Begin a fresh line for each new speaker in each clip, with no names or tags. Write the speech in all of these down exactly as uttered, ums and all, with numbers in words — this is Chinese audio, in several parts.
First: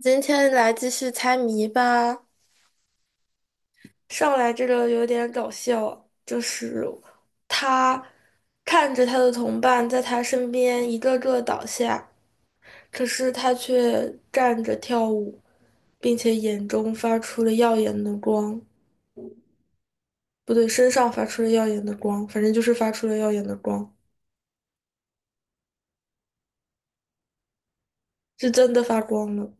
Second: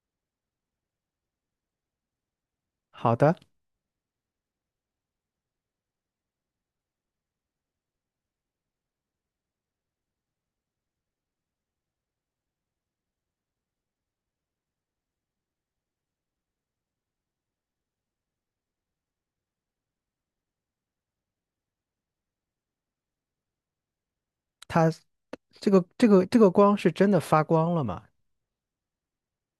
今天来继续猜谜吧。
好的，
上来这个有点搞笑，就是他看着他的同伴在他身边一个个倒下，可是他却站着跳舞，并且眼中发出了耀眼的光。不对，身上发出了耀眼的光，反正就是发出了耀眼的光，
它这个这个这个光是真的发光了吗？
是真的发光了。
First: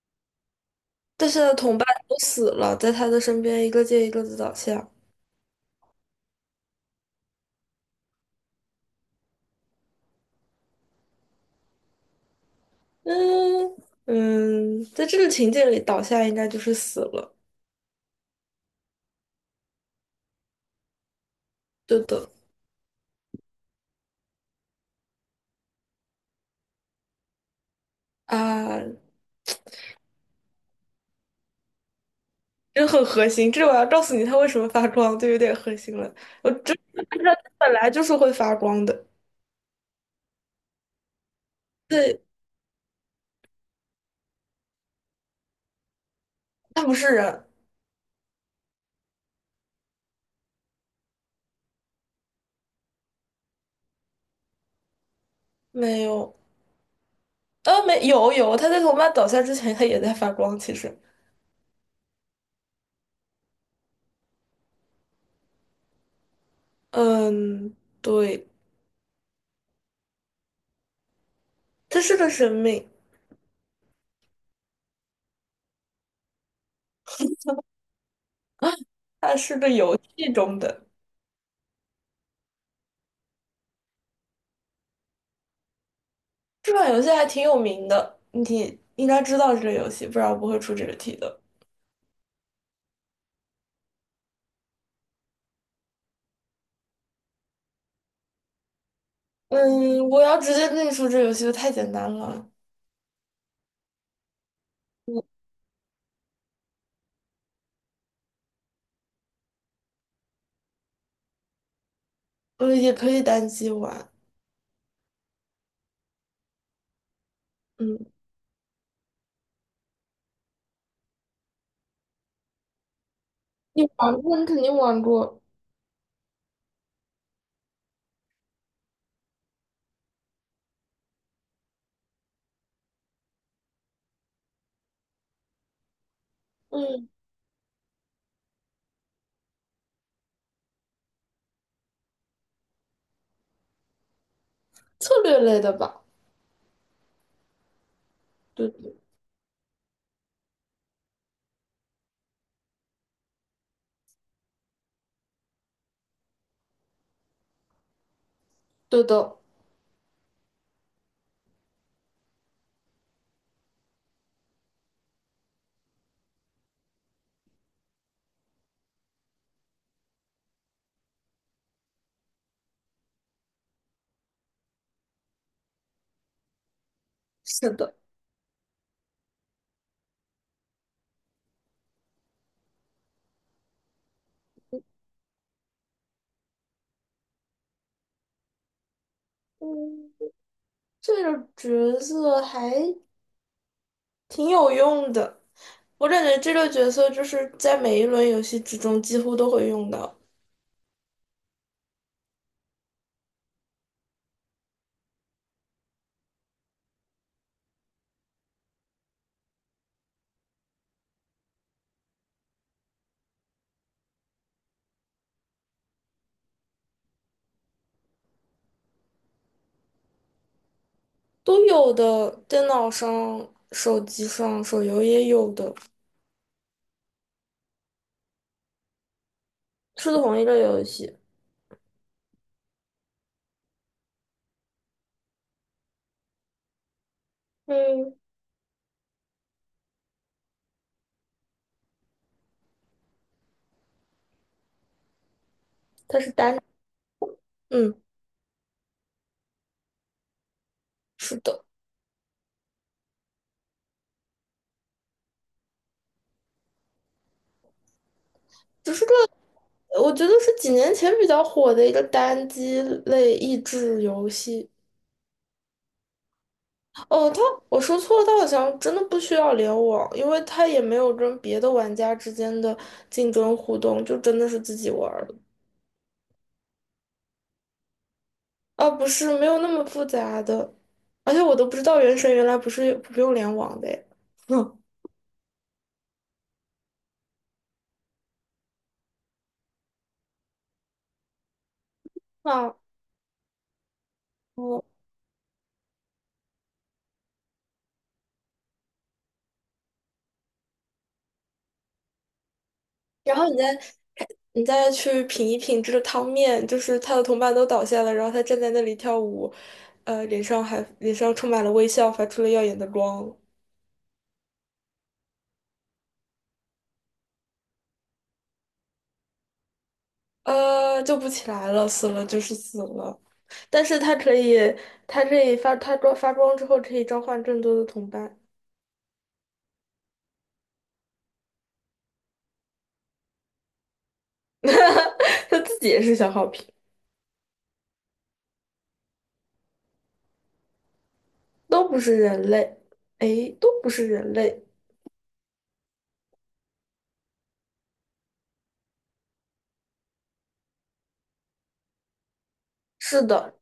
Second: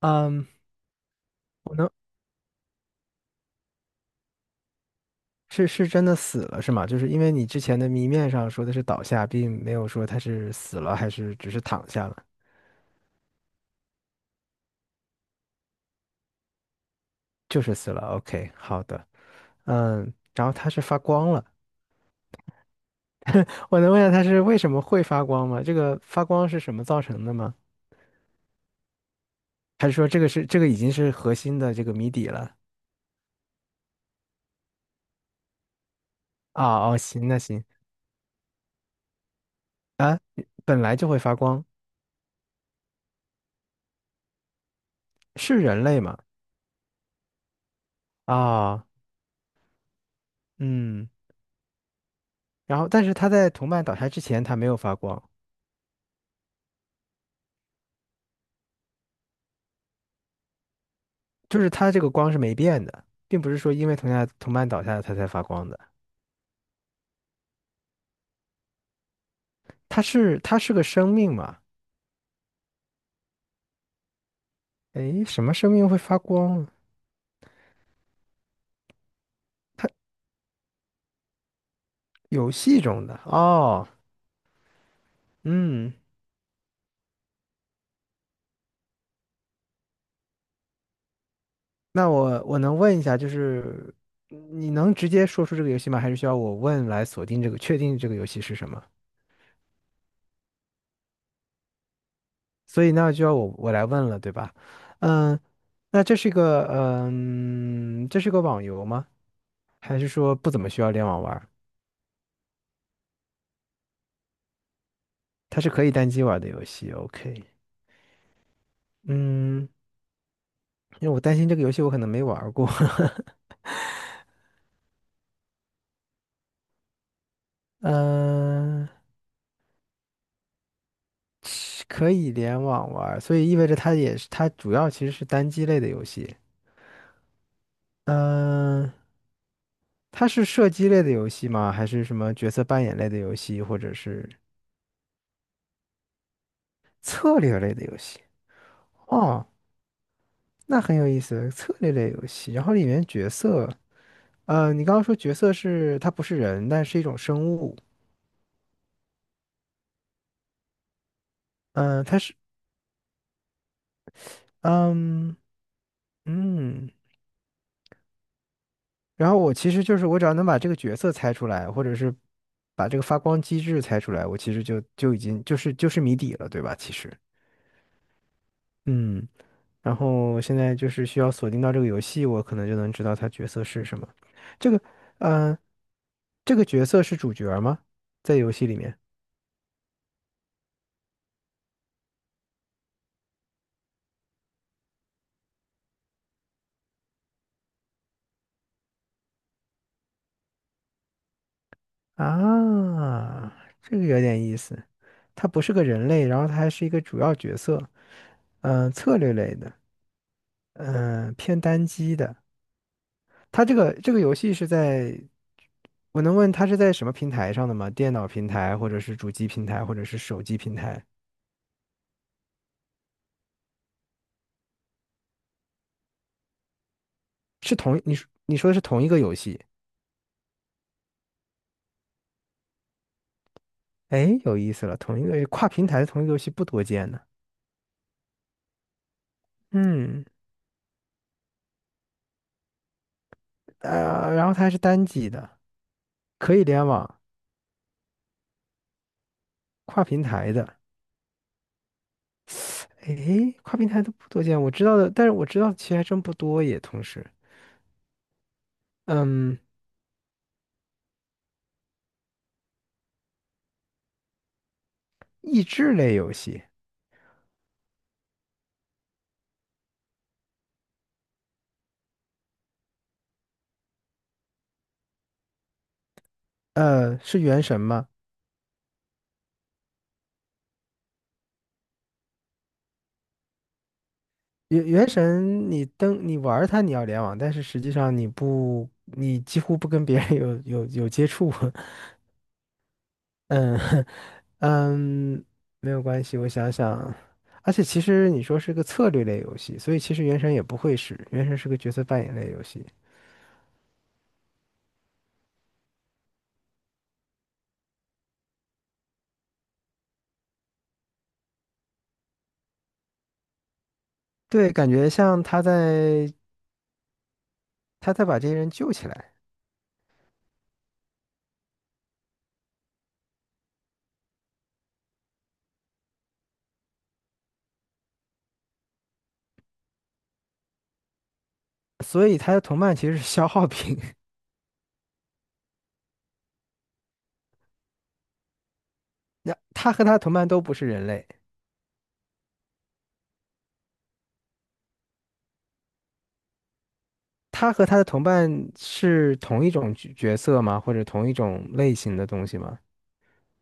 嗯，
但是他的
我
同伴
能
都死了，在他的身边一个接一个的倒下。
是是真的死了是吗？就是因为你之前的谜面上说的是倒下，并没有说他是死了还是只是躺下了，
嗯嗯，在这个情节里，倒下应该就是死了。
就是死了。OK，好的，嗯，然后它是发光了，
对的
我能问一下它是为什么会发光吗？这个发光是什么造成的吗？
啊，
还是说这个是这个已经是核心的这个谜底了？
真很核心。这我要告诉你它为什么发光，就有点核心了。我真
啊哦，
按
行
照
那行
本来就是会发光的。
啊，本来就会发光，
对，
是人类吗？
它不是人，
啊，嗯。然后，但是它在同伴倒下之前，它没有发光，
没有，呃，没有有，它在我妈倒下之前，它也在发光。其实，
就是它这个光是没变的，并不是说因为同下同伴倒下了它才发光的。
嗯，对，
它是它是个生命嘛？
它是个生命，
诶，什么生命会发光？
啊它是个游戏中的。
游戏中的哦，嗯，
这款游戏还挺有名的，你应该知道这个游戏，不然我不会出这个题的。
那我我能问一下，就是你能直接说出这个游戏吗？还是需要我问来锁定这个，确定这个游戏是什么？
嗯，我要直接跟你说，这游戏就太简单了。
所以那就要我我来问了，对吧？嗯，
我
那这是一个嗯，这是个网游吗？还是说不怎么需要联网玩？
呃也可以单机玩，
它是可以单机玩的游戏，OK。
嗯，
嗯，因为我担心这个游戏我可能没玩儿过。
你玩过，你肯定玩过，
嗯、是可以联网玩儿所以意味着它也是它主要其实是单机类的游戏。
嗯，
嗯、它是射击类的游戏吗？还是什么角色扮演类的游戏，或者是
策略类的吧？
策略类的游戏？
对对
哦，那很有意思，策略类游戏。然后里面角色，呃，你刚刚说角色是它不是人，但是一种生物。
对的，
嗯、它是，嗯嗯。然后我其实就是我只要能把这个角色猜出来，或者是把这个发光机制猜出来，我其实就就已经就是就是谜底了，对吧？其实，
是的，
嗯，然后现在就是需要锁定到这个游戏，我可能就能知道它角色是什么。这个，嗯、这个角色是主角吗？在游戏里面
嗯，这个角色还挺有用的，我感觉这个角色就是在每一轮游戏之中几乎都会用到，
啊，这个有点意思。他不是个人类，然后他还是一个主要角色，嗯、策略类的，嗯、偏单机的。它这个这个游戏是在，我能问它是在什么平台上的吗？电脑平台，或者是主机平台，或者是手机平台？
都有的，电脑上、手机上、手游也有的，
是同你说你说的是同一个游戏？
是同一个游戏，
哎，有意思了，同一个跨平台的同一个游戏不多见呢。
嗯，
嗯，呃，然后它还是单机的，
它是
可
单，
以联网，
嗯，
跨平台的。
是的。
哎，跨平台的不多见，我知道的，但是我知道的其实还真不多耶。同时，
只是个，
嗯，
我觉得是几年前比较火的一个单机类益智游戏。
益智类游戏，
哦，它我说错了，它好像真的不需要联网，因为它也没有跟别的玩家之间的竞争互动，就真的是自己玩儿的。
呃，是原神吗？
啊，不是，没有那么复杂的，而且我都不知道原神原来不是不用联网的诶。嗯，
原原神你登你玩儿它你要联网，但是实际上你不你几乎不跟别人 有有有接触，
啊，
嗯
哦，
嗯，没有关系，我想想，而且其实你说是个策略类游戏，所以其实原神也不会是，原神是个角色扮演类游戏，
然后你再你再去品一品这个汤面，就是他的同伴都倒下了，然后他站在那里跳舞，呃，脸上还脸上充满了微笑，发出了耀眼的光，
对，感觉像他在他在把这些人救起来，
呃，救不起来了，死了就是死了。但是他可以，他可以发他光发光之后可以召唤更多的同伴，
所以他的同伴其实是消耗品，
他自己也是小好评，
那他和他同伴都不是人类。
都不是人类，诶，都不是人类，
他和他的同伴是同一种角角色吗？或者同一种类型的东西吗？
是的，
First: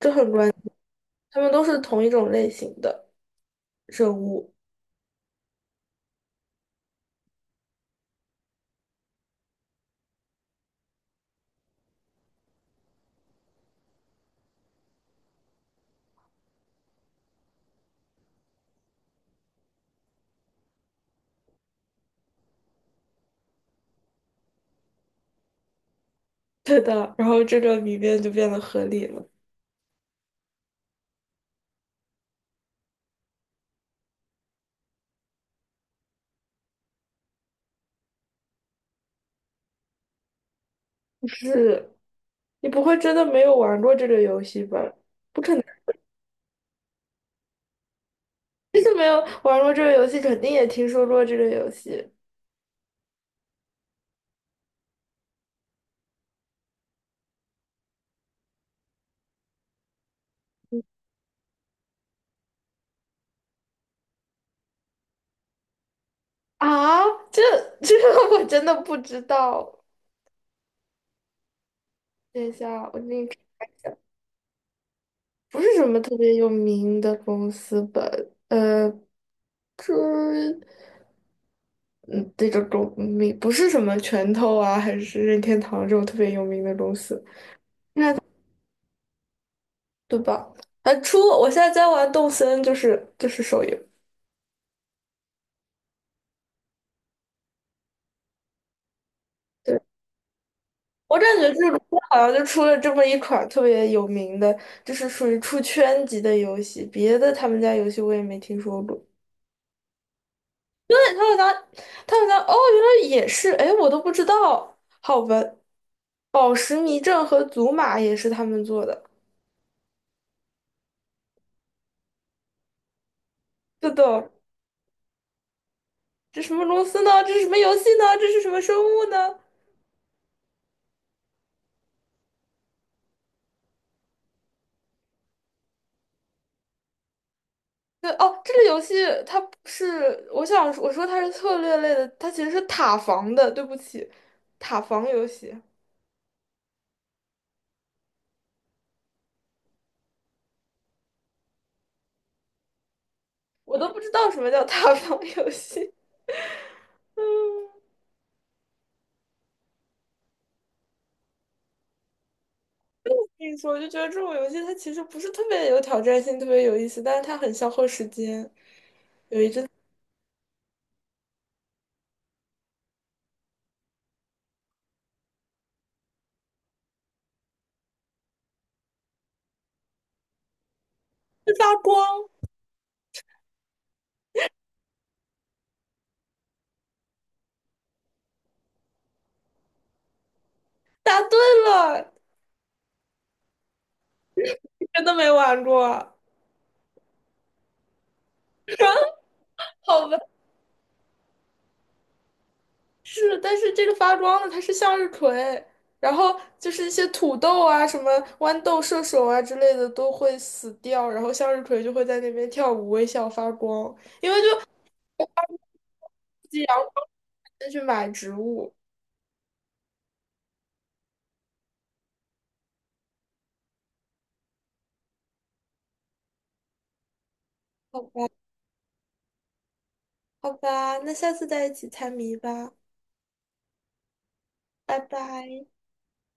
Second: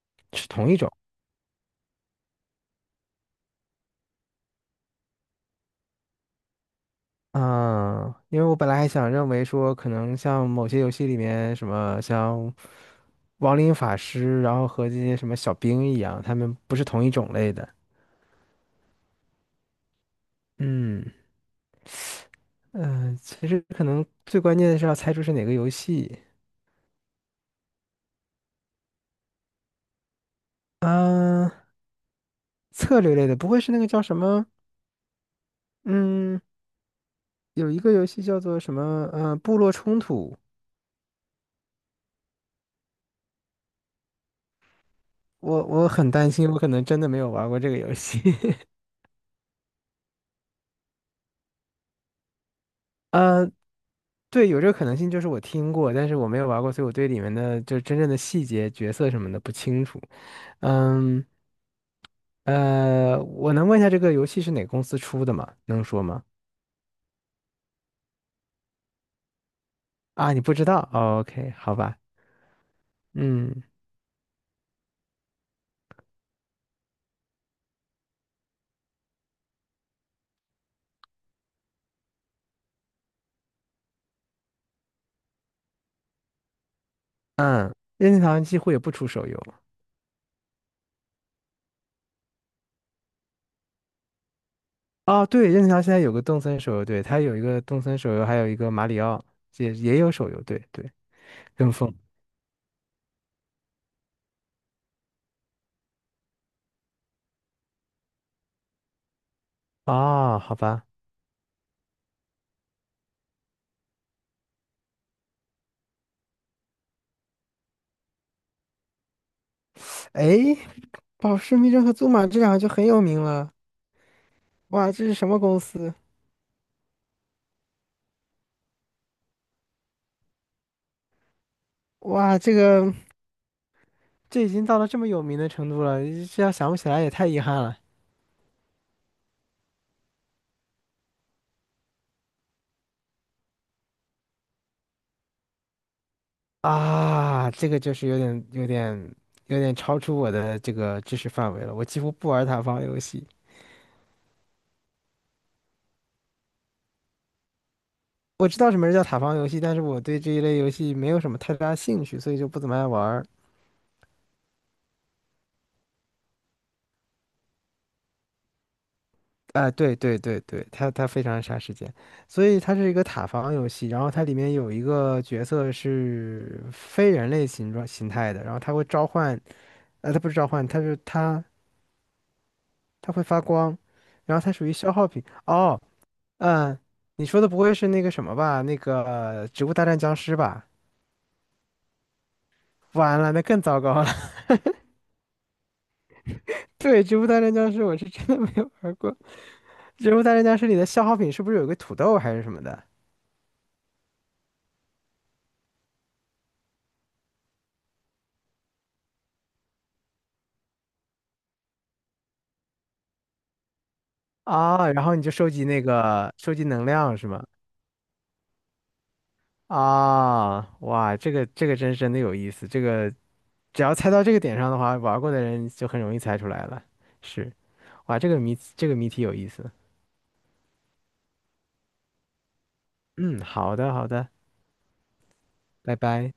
这很
是
关，
同一种
他们都是同一种类型的生物，
啊，因为我本来还想认为说，可能像某些游戏里面什么像亡灵法师，然后和这些什么小兵一样，他们不是同一种类的。嗯嗯，呃其实可能最关键的是要猜出是哪个游戏
对的，然后这个谜面就变得合理了。
嗯，策略类的，不会是那个叫什么？嗯，有一个游戏叫做什么？呃，部落冲突。
是，你不会真的没有玩过这个游戏吧？不可能，
我我很担心，我可能真的没有玩过这个游戏。
真 的没有玩过这个游戏，肯定也听说过这个游戏
呃，对，有这个可能性，就是我听过，但是我没有玩过，所以我对里面的就真正的细节、角色什么的不清楚。嗯，呃，我能问一下这个游戏是哪个公司出的吗？能说吗？
啊。这这个 我真的不知道。
啊，你不知道哦？OK，好吧。
等一下，我给你看
嗯
一下，不是什么特别有名的公司吧？呃，这嗯，这个公名不是什么拳头啊，还是任天堂这种特别有名的公司，
嗯，
应
任
该
天堂几乎也不出手游。
对吧？啊，出！我现在在玩动森，就是就是手游。
哦，对，任天堂现在有个动森手游，对，它有一个动森手游，还有一个马里奥，也
对。
也有手游，对对，
我感觉这
跟
个
风。
公司好像就出了这么一款特别有名的，就是属于出圈级的游戏，别的他们家游戏我也没听说过。
哦，好吧。
对，他们家，他们家哦，原来也是，哎，我都不知道。好吧，宝石迷阵和祖玛也是他们做的。
哎，宝石密侦和祖玛这两个就很有名了。
是的，
哇，这是什么公司？
这什么公司呢？这是什么游戏呢？这是什么生物呢？
哇，这个这已经到了这么有名的程度了，这要想不起来也太遗憾了
对，哦，这个游戏它不是，我想我说它是策略类的，它其实是塔防的。对不起，塔防游戏。
啊！这个就是有点、有点、有点超出我的这个知识范围了。我几乎不玩塔防游戏，
我都不知道什么叫塌房游戏。
我知道什么是叫塔防游戏，但是我对这一类游戏没有什么太大兴趣，所以就不怎么爱玩
我
儿
跟你说，我就觉得这种游戏它其实不是特别有挑战性，特别有意思，但是它很消耗时间。
啊，对对对对，它它非常杀时间，所以它是一个塔防游戏，然后它里面有一个角色是非人类形状形态的，然后它会召唤，呃，它不是召唤，它是它
它发光，
它会发光，然后它属于消耗品。哦，嗯，你说的不会是那个什么吧？那个呃《植物大战僵尸》吧？
答对了，
完了，那更糟糕了。
真的没玩过？
对，《植物大战僵尸》我是真的没有玩过，
好
《植
吧，
物大战僵尸》里的消耗品是不是有个土豆还是什么的？
是，但是这个发光的它是向日葵，然后就是一些土豆啊、什么豌豆射手啊之类的都会死掉，然后向日葵就会在那边跳舞、微笑、发光。估
啊，然后你就收集那个收
计
集
阳
能
光
量是吗？
再去买植物。
啊，哇，这个这个真是真的有意思，这个只要猜到这个点上的话，玩过的人就很容易猜出来了。是，
好
哇，
吧，
这个谜这个谜题有意思。
好吧，那下次再一起猜谜吧，
嗯，好的好的，
拜拜。
拜拜。